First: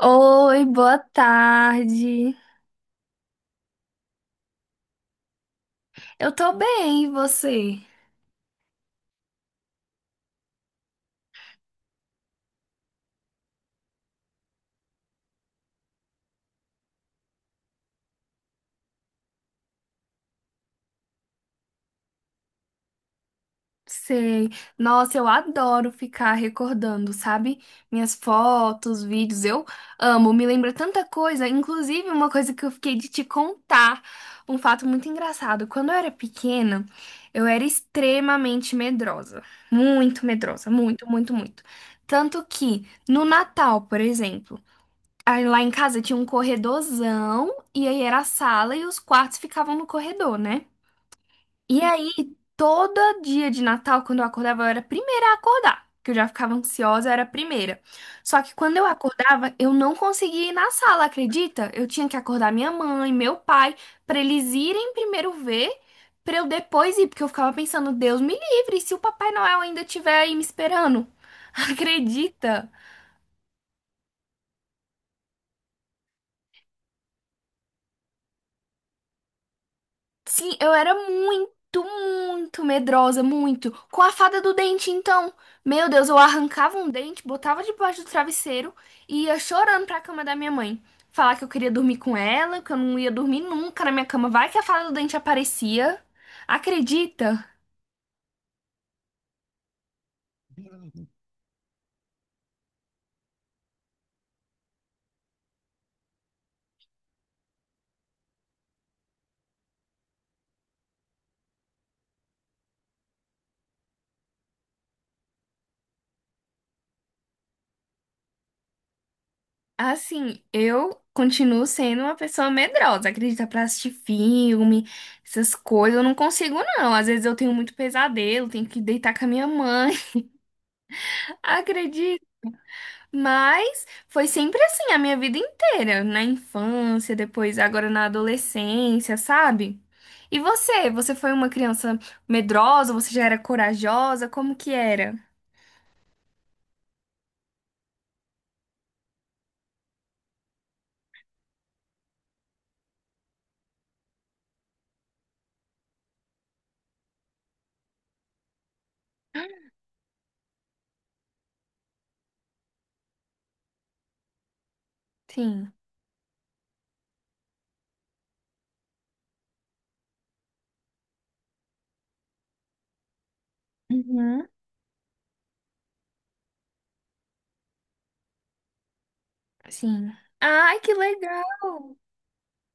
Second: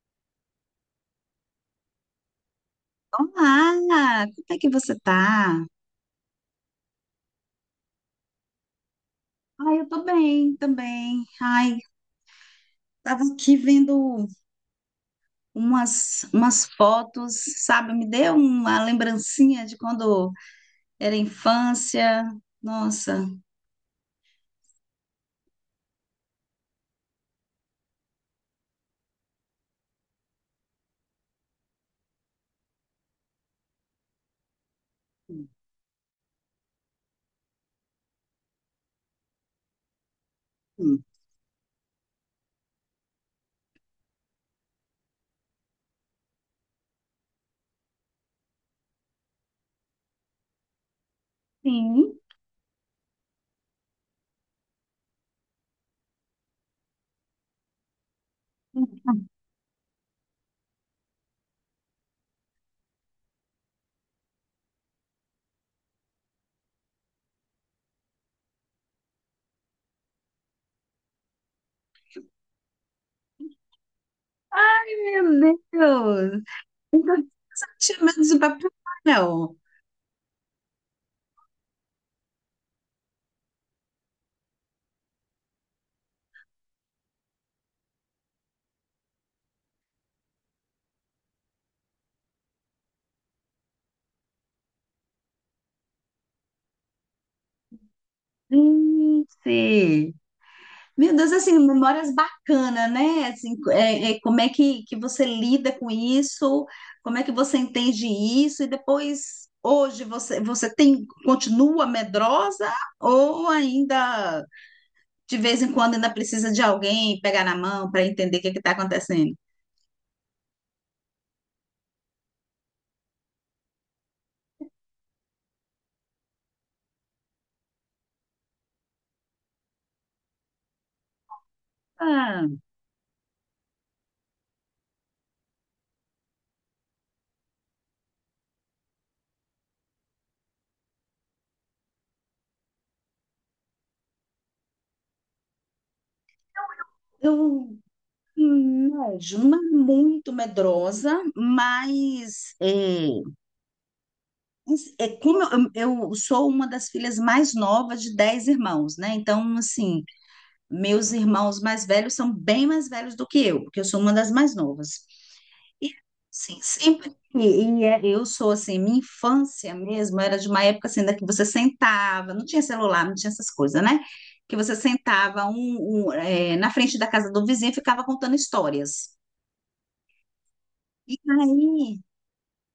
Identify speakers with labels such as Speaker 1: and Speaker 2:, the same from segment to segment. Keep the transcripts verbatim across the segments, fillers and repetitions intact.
Speaker 1: Oi, boa tarde.
Speaker 2: Olá, como é que você tá?
Speaker 1: Eu tô bem, e você?
Speaker 2: Ai, eu tô bem também. Ai, tava aqui vendo umas, umas fotos, sabe? Me deu uma lembrancinha de quando era infância. Nossa.
Speaker 1: Sei. Nossa, eu adoro ficar recordando, sabe? Minhas fotos, vídeos, eu amo. Me lembra tanta coisa, inclusive uma coisa que eu fiquei de te contar, um fato muito engraçado. Quando eu era pequena, eu era extremamente medrosa. Muito medrosa,
Speaker 2: Hum.
Speaker 1: muito, muito, muito. Tanto que no Natal, por exemplo, aí lá em casa tinha um corredorzão, e aí era a sala e os quartos ficavam no corredor, né? E aí,
Speaker 2: Sim.
Speaker 1: todo dia de Natal, quando eu acordava, eu era a primeira a acordar, que eu já ficava ansiosa, eu era a primeira. Só que quando eu acordava, eu não conseguia ir na sala, acredita? Eu tinha que acordar minha mãe, meu pai, pra eles irem primeiro ver, pra eu depois ir, porque eu ficava pensando, Deus me livre, se o Papai Noel ainda estiver aí me esperando. Acredita?
Speaker 2: Meu Deus! Tinha medo de Papai Noel.
Speaker 1: Sim, eu era muito, muito medrosa, muito. Com a fada do dente, então. Meu Deus, eu arrancava um dente, botava debaixo do travesseiro e ia chorando pra cama da minha mãe. Falar que eu queria dormir com ela, que eu não ia dormir nunca na minha cama. Vai que a fada do dente aparecia. Acredita?
Speaker 2: Gente! Meu Deus, assim, memórias bacanas, né? Assim, é, é, como é que, que você lida com isso? Como é que você entende isso? E depois, hoje, você, você tem, continua medrosa ou ainda, de vez em quando, ainda precisa de alguém pegar na mão para entender o que está acontecendo?
Speaker 1: Assim, eu continuo sendo uma pessoa medrosa. Acredita, pra assistir filme, essas coisas, eu não consigo, não. Às vezes eu tenho muito pesadelo, tenho que deitar com a minha mãe. Acredita?
Speaker 2: Ah,
Speaker 1: Mas foi sempre assim a minha vida inteira, na infância, depois agora na adolescência, sabe? E você? Você foi uma criança medrosa? Você já era corajosa? Como que era?
Speaker 2: eu, hum, não, Ju, não é muito medrosa, mas... é, é como eu, eu sou uma das filhas mais novas de dez irmãos, né? Então, assim, meus irmãos mais velhos são bem mais velhos do que eu, porque eu sou uma das mais novas.
Speaker 1: Sim.
Speaker 2: E, assim, sempre. E, e é- eu sou, assim, minha infância mesmo era de uma época, assim, da que você sentava, não tinha celular, não tinha essas coisas, né?
Speaker 1: Uhum.
Speaker 2: Que você sentava um, um, é, na frente da casa do vizinho e ficava contando histórias.
Speaker 1: Sim. Ai, que
Speaker 2: E
Speaker 1: legal!
Speaker 2: aí,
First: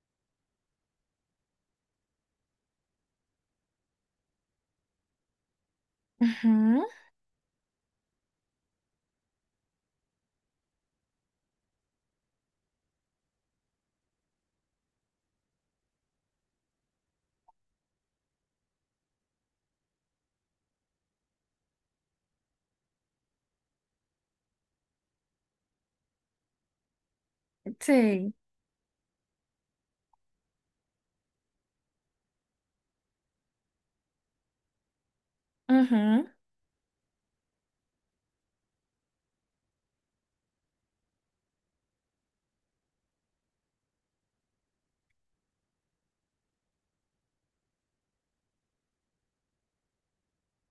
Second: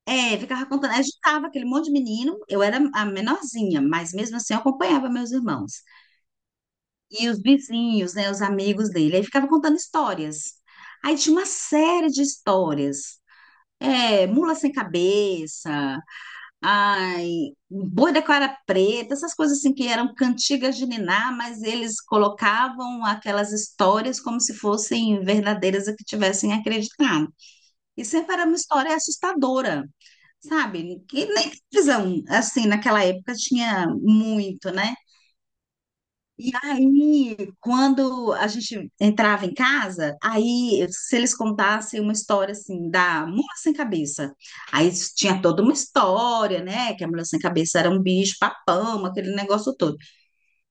Speaker 2: É, ficava contando. Eu juntava aquele monte de menino, eu era a menorzinha, mas mesmo assim eu acompanhava meus irmãos.
Speaker 1: Uhum.
Speaker 2: E os vizinhos, né, os amigos dele. Aí ficava contando histórias. Aí tinha uma série de histórias. É, mula sem cabeça, ai, boi da cara preta, essas coisas assim que eram cantigas de niná, mas eles colocavam aquelas histórias como se fossem verdadeiras e que tivessem acreditado. E
Speaker 1: Sei.
Speaker 2: sempre era uma história assustadora, sabe? E nem televisão, assim, naquela época tinha muito, né?
Speaker 1: Uhum.
Speaker 2: E aí, quando a gente entrava em casa, aí se eles contassem uma história assim da mula sem cabeça, aí tinha toda uma história, né? Que a mula sem cabeça era um bicho papão, aquele negócio todo.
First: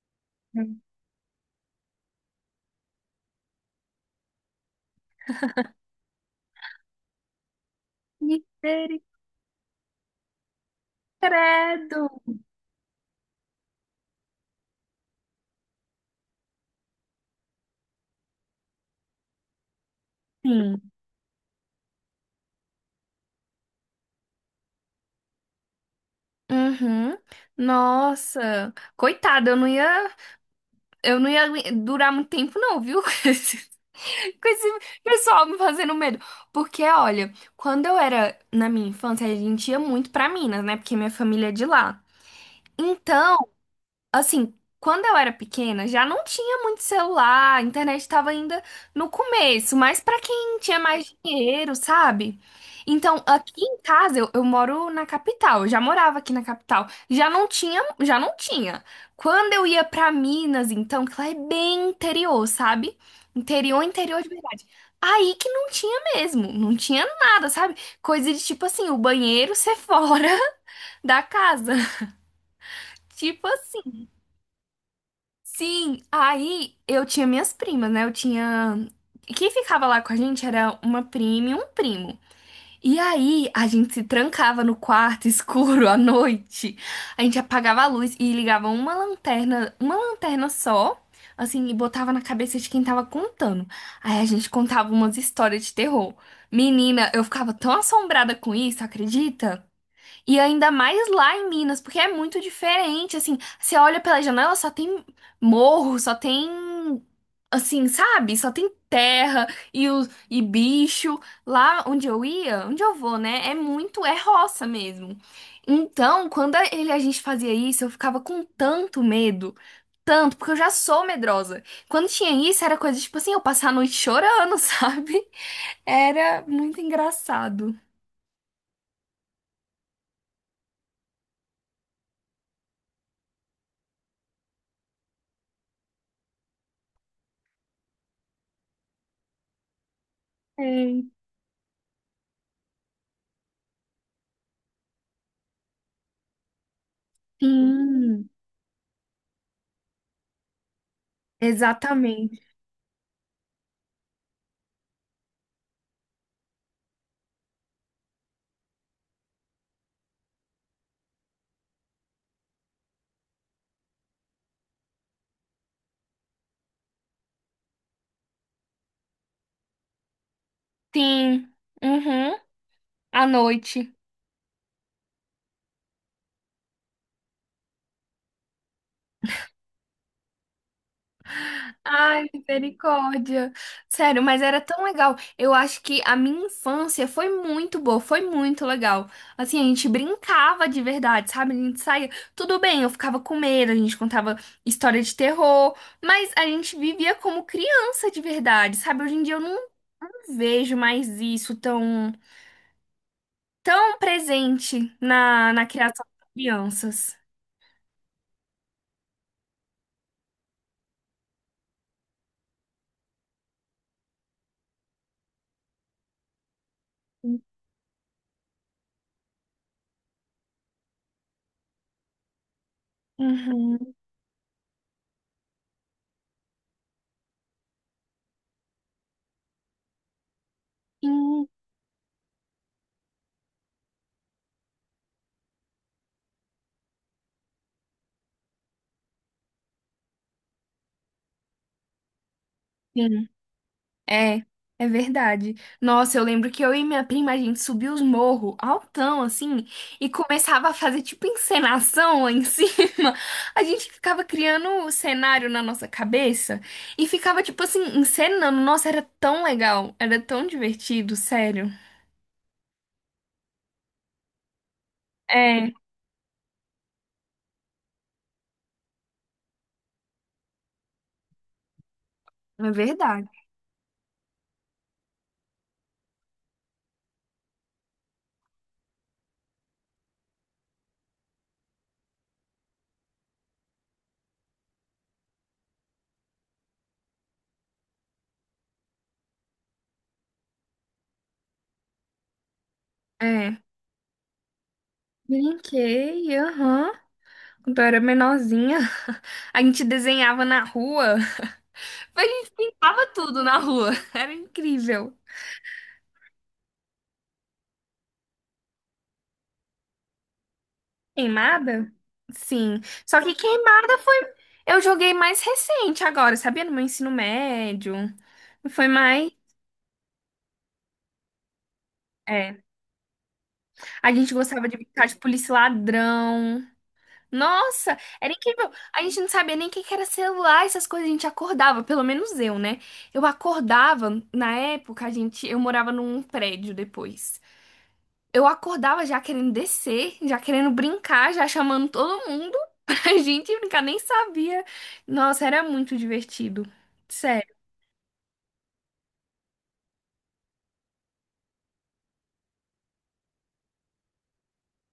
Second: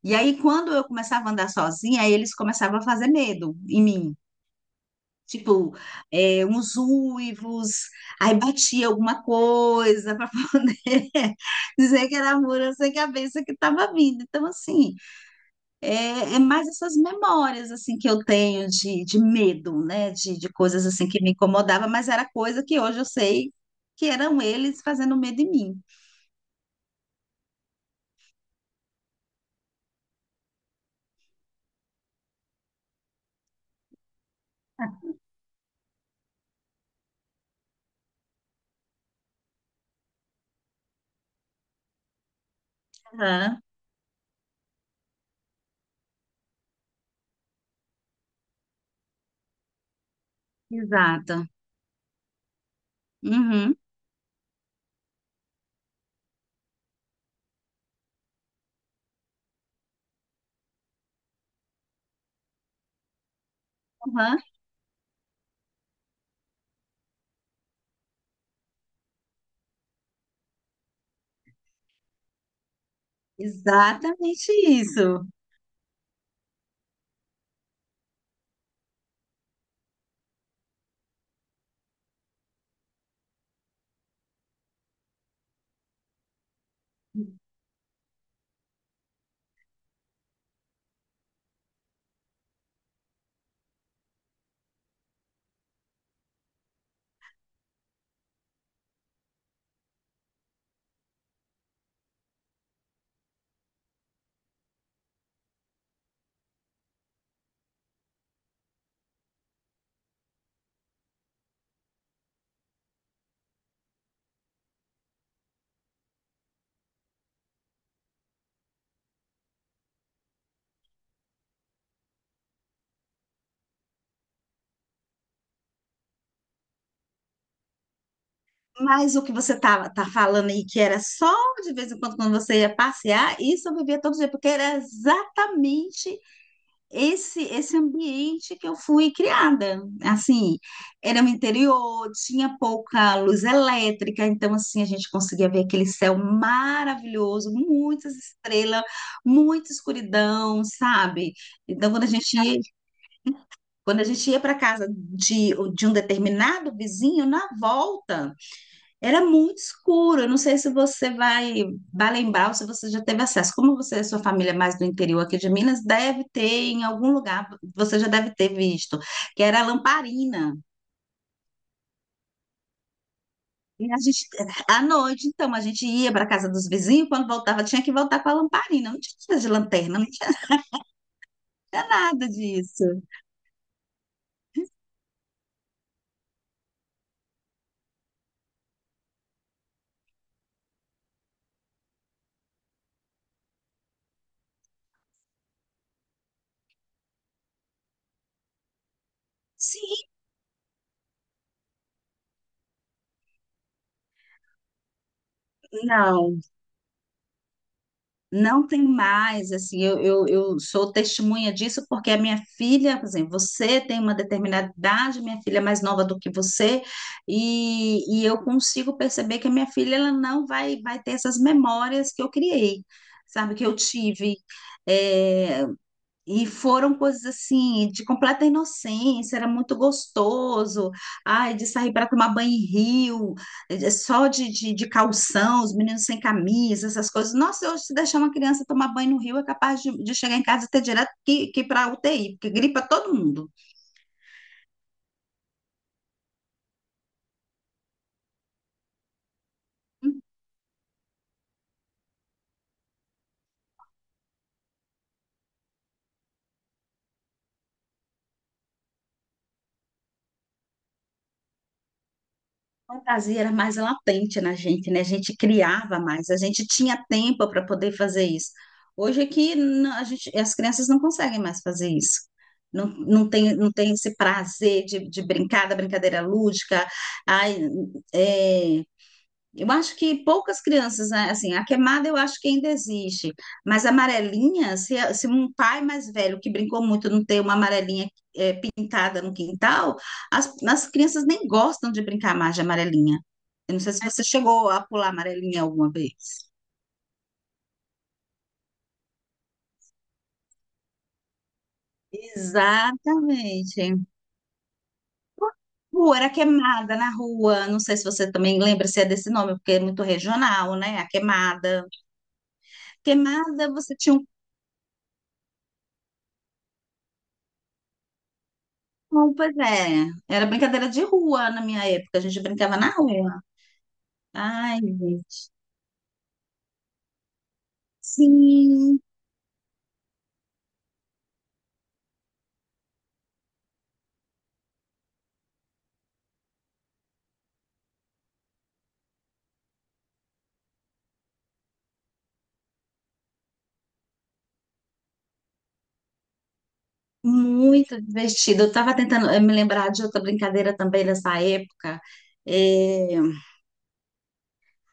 Speaker 2: E aí, quando eu começava a andar sozinha, aí eles começavam a fazer medo em mim. Tipo, é, uns uivos, aí batia
Speaker 1: Sei.
Speaker 2: alguma coisa para poder dizer que
Speaker 1: Credo.
Speaker 2: era mura sem cabeça que estava vindo. Então, assim, é, é mais essas memórias assim que eu tenho de, de medo, né? De, de coisas
Speaker 1: Sim.
Speaker 2: assim que me incomodava, mas era coisa que hoje eu sei que eram eles fazendo medo em mim.
Speaker 1: Uhum. Nossa, coitada, eu não ia, eu não ia durar muito tempo não, viu? Com esse pessoal me fazendo medo. Porque, olha, quando eu era na minha infância, a gente ia muito pra Minas, né? Porque minha família é de lá. Então,
Speaker 2: Aham,
Speaker 1: assim, quando eu era pequena, já não tinha muito celular, a internet estava ainda no começo, mas para quem tinha mais
Speaker 2: exato.
Speaker 1: dinheiro, sabe? Então, aqui
Speaker 2: Uhum,
Speaker 1: em casa, eu, eu moro na capital, eu já morava aqui na capital, já não tinha, já não tinha. Quando eu ia para Minas, então, que lá é bem interior, sabe? Interior, interior de
Speaker 2: uhum.
Speaker 1: verdade. Aí que não tinha mesmo, não tinha nada, sabe? Coisa de tipo assim, o banheiro ser fora da casa. Tipo assim.
Speaker 2: Exatamente isso.
Speaker 1: Sim, aí eu tinha minhas primas, né? Eu tinha. Quem ficava lá com a gente era uma prima e um primo. E aí a gente se trancava no quarto escuro à noite. A gente apagava a luz e ligava uma lanterna, uma lanterna só, assim, e botava na cabeça de quem tava contando. Aí a gente contava umas histórias de terror. Menina, eu ficava tão assombrada com isso, acredita? E ainda mais lá em Minas, porque é muito diferente, assim, você olha pela janela, só tem morro, só tem, assim, sabe? Só tem terra e, o, e bicho. Lá onde eu ia, onde eu vou, né? É muito, é roça mesmo. Então, quando a- ele, a gente fazia isso, eu ficava com tanto medo, tanto, porque eu já sou medrosa. Quando tinha isso, era coisa, tipo assim, eu passar a noite chorando, sabe? Era muito engraçado.
Speaker 2: Mas o que você estava tá falando aí, que era só de vez em quando, quando você ia passear, isso eu vivia todo dia, porque era exatamente esse esse ambiente que eu fui criada. Assim,
Speaker 1: É.
Speaker 2: era no interior, tinha pouca luz elétrica, então, assim, a gente conseguia ver aquele céu maravilhoso, muitas
Speaker 1: Sim.
Speaker 2: estrelas, muita escuridão, sabe? Então, quando a gente
Speaker 1: Exatamente.
Speaker 2: ia, quando a gente ia para casa de, de um determinado vizinho, na volta. Era muito escuro. Eu não sei se você vai, vai lembrar ou se você já teve acesso. Como você e sua família é mais do interior aqui de Minas, deve ter em algum lugar, você já deve ter visto, que era a lamparina.
Speaker 1: Sim. Uhum. À
Speaker 2: E
Speaker 1: noite.
Speaker 2: a gente, à noite, então, a gente ia para a casa dos vizinhos, quando voltava, tinha que voltar com a lamparina. Não tinha coisa de lanterna, não tinha
Speaker 1: Ai,
Speaker 2: nada disso.
Speaker 1: misericórdia. Sério, mas era tão legal. Eu acho que a minha infância foi muito boa, foi muito legal. Assim, a gente brincava de verdade, sabe? A gente saía. Tudo bem, eu ficava com medo, a gente contava história de terror, mas a gente vivia como criança de verdade, sabe? Hoje em dia eu não
Speaker 2: Sim,
Speaker 1: vejo mais isso tão, tão presente na, na criação das
Speaker 2: não.
Speaker 1: crianças.
Speaker 2: Não tem mais, assim, eu, eu, eu sou testemunha disso porque a minha filha, por exemplo, você tem uma determinada idade, minha filha é mais nova do que você, e, e eu consigo perceber que a minha filha ela não vai, vai ter essas memórias que eu criei, sabe, que eu
Speaker 1: Uhum.
Speaker 2: tive. É, e foram coisas assim, de completa inocência, era muito gostoso. Ai, de sair para tomar banho em rio, eh, eh, só de, de, de calção, os meninos sem camisa, essas coisas. Nossa, hoje, se deixar uma criança tomar banho no rio, é capaz de, de chegar em casa e ter direto que, que para U T I, porque gripa todo
Speaker 1: Sim.
Speaker 2: mundo.
Speaker 1: É, é verdade. Nossa, eu lembro que eu e minha prima, a gente subia os morros altão, assim, e começava a fazer tipo encenação lá em cima. A gente ficava criando o cenário na nossa cabeça e ficava, tipo assim, encenando. Nossa, era tão legal, era tão divertido, sério.
Speaker 2: A fantasia era mais latente na gente, né? A gente
Speaker 1: É,
Speaker 2: criava mais, a gente tinha tempo para poder fazer isso. Hoje é que não- a gente, as crianças não conseguem mais fazer isso.
Speaker 1: é
Speaker 2: Não,
Speaker 1: verdade.
Speaker 2: não tem, não tem esse prazer de, de brincar, da brincadeira lúdica. Ai, é, eu acho que poucas crianças, né, assim, a queimada eu acho que ainda existe, mas a amarelinha, se, a- se um pai mais velho que brincou muito não tem uma amarelinha eh, pintada no quintal, as, as crianças nem gostam de brincar mais de amarelinha.
Speaker 1: É.
Speaker 2: Eu não sei se você chegou a pular amarelinha alguma vez.
Speaker 1: Brinquei, aham. Quando eu era menorzinha, a gente desenhava na rua. A gente pintava tudo na rua.
Speaker 2: Exatamente.
Speaker 1: Era incrível.
Speaker 2: Pô, era queimada na rua, não sei se você também lembra se é desse nome, porque é muito regional, né? A queimada.
Speaker 1: Queimada? Sim. Só que
Speaker 2: Queimada, você
Speaker 1: queimada
Speaker 2: tinha
Speaker 1: foi.
Speaker 2: um...
Speaker 1: Eu joguei mais recente agora, sabia? No meu ensino médio. Foi mais.
Speaker 2: Não, pois é. Era brincadeira de rua na minha época. A gente
Speaker 1: É.
Speaker 2: brincava na rua.
Speaker 1: A gente gostava de
Speaker 2: Ai,
Speaker 1: brincar de
Speaker 2: gente.
Speaker 1: polícia e ladrão. Nossa, era incrível.
Speaker 2: Sim,
Speaker 1: A gente não sabia nem o que que era celular, essas coisas. A gente acordava, pelo menos eu, né? Eu acordava, na época, a gente, eu morava num prédio depois. Eu acordava já querendo descer, já querendo brincar, já chamando todo mundo pra gente brincar, nem sabia. Nossa, era muito divertido. Sério.
Speaker 2: muito divertido. Eu estava tentando eh, me lembrar de outra brincadeira também nessa época. É...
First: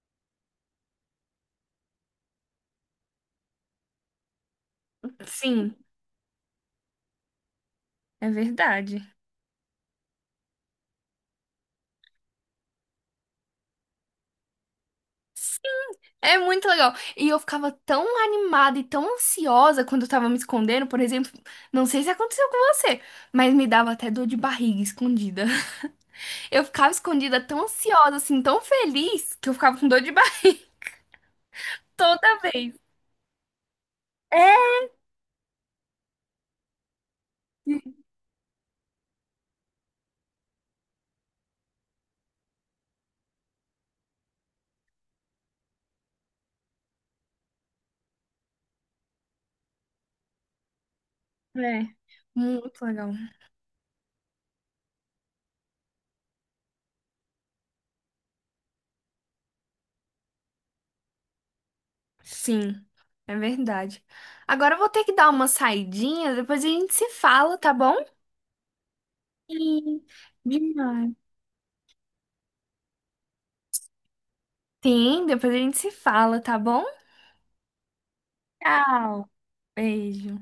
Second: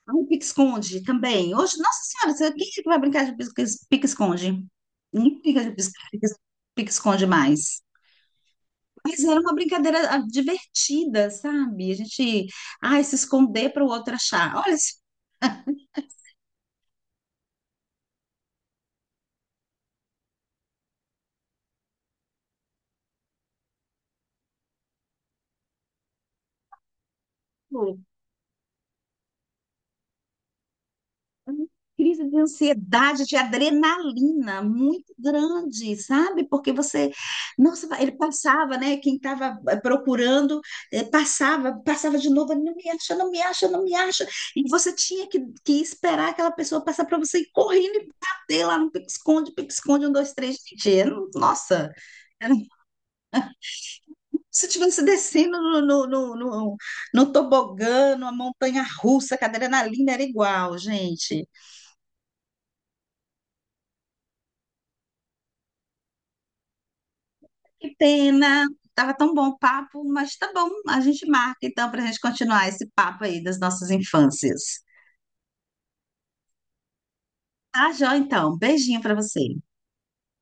Speaker 2: ai, pique-esconde também. Hoje, nossa senhora, você- quem é que vai brincar de pique- pique-esconde? Ninguém brinca
Speaker 1: Sim,
Speaker 2: de pique- pique-esconde mais.
Speaker 1: é verdade.
Speaker 2: Mas era uma brincadeira ah, divertida, sabe? A gente, ai, se esconder para o outro achar. Olha, isso.
Speaker 1: É muito legal. E eu ficava tão animada e tão ansiosa quando eu tava me escondendo, por exemplo. Não sei se aconteceu com você, mas me dava até dor de barriga escondida. Eu ficava escondida tão ansiosa, assim, tão feliz, que eu ficava com dor de barriga
Speaker 2: Uma crise de
Speaker 1: toda vez.
Speaker 2: ansiedade, de adrenalina
Speaker 1: É,
Speaker 2: muito grande, sabe? Porque você, nossa, ele passava, né? Quem estava procurando, eh, passava, passava de novo, não me acha, não me acha, não me acha. E você tinha que, que esperar aquela pessoa passar para você ir correndo e bater lá no pique-esconde, pique-esconde, um, dois, três, gente. eu-
Speaker 1: é.
Speaker 2: Nossa! Era um,
Speaker 1: Muito
Speaker 2: como
Speaker 1: legal.
Speaker 2: se estivesse descendo no, no, no, no, no tobogã, numa montanha russa, que a adrenalina era igual, gente.
Speaker 1: Sim, é verdade. Agora eu vou ter que dar uma saidinha, depois a gente se fala, tá bom?
Speaker 2: Que pena. Tava tão bom o papo,
Speaker 1: Sim,
Speaker 2: mas tá bom. A
Speaker 1: demais.
Speaker 2: gente marca então para a gente continuar esse papo aí das nossas infâncias.
Speaker 1: Sim, depois a gente se fala, tá bom?
Speaker 2: Tá, joia, então. Beijinho para
Speaker 1: Tchau.
Speaker 2: você.
Speaker 1: Beijo.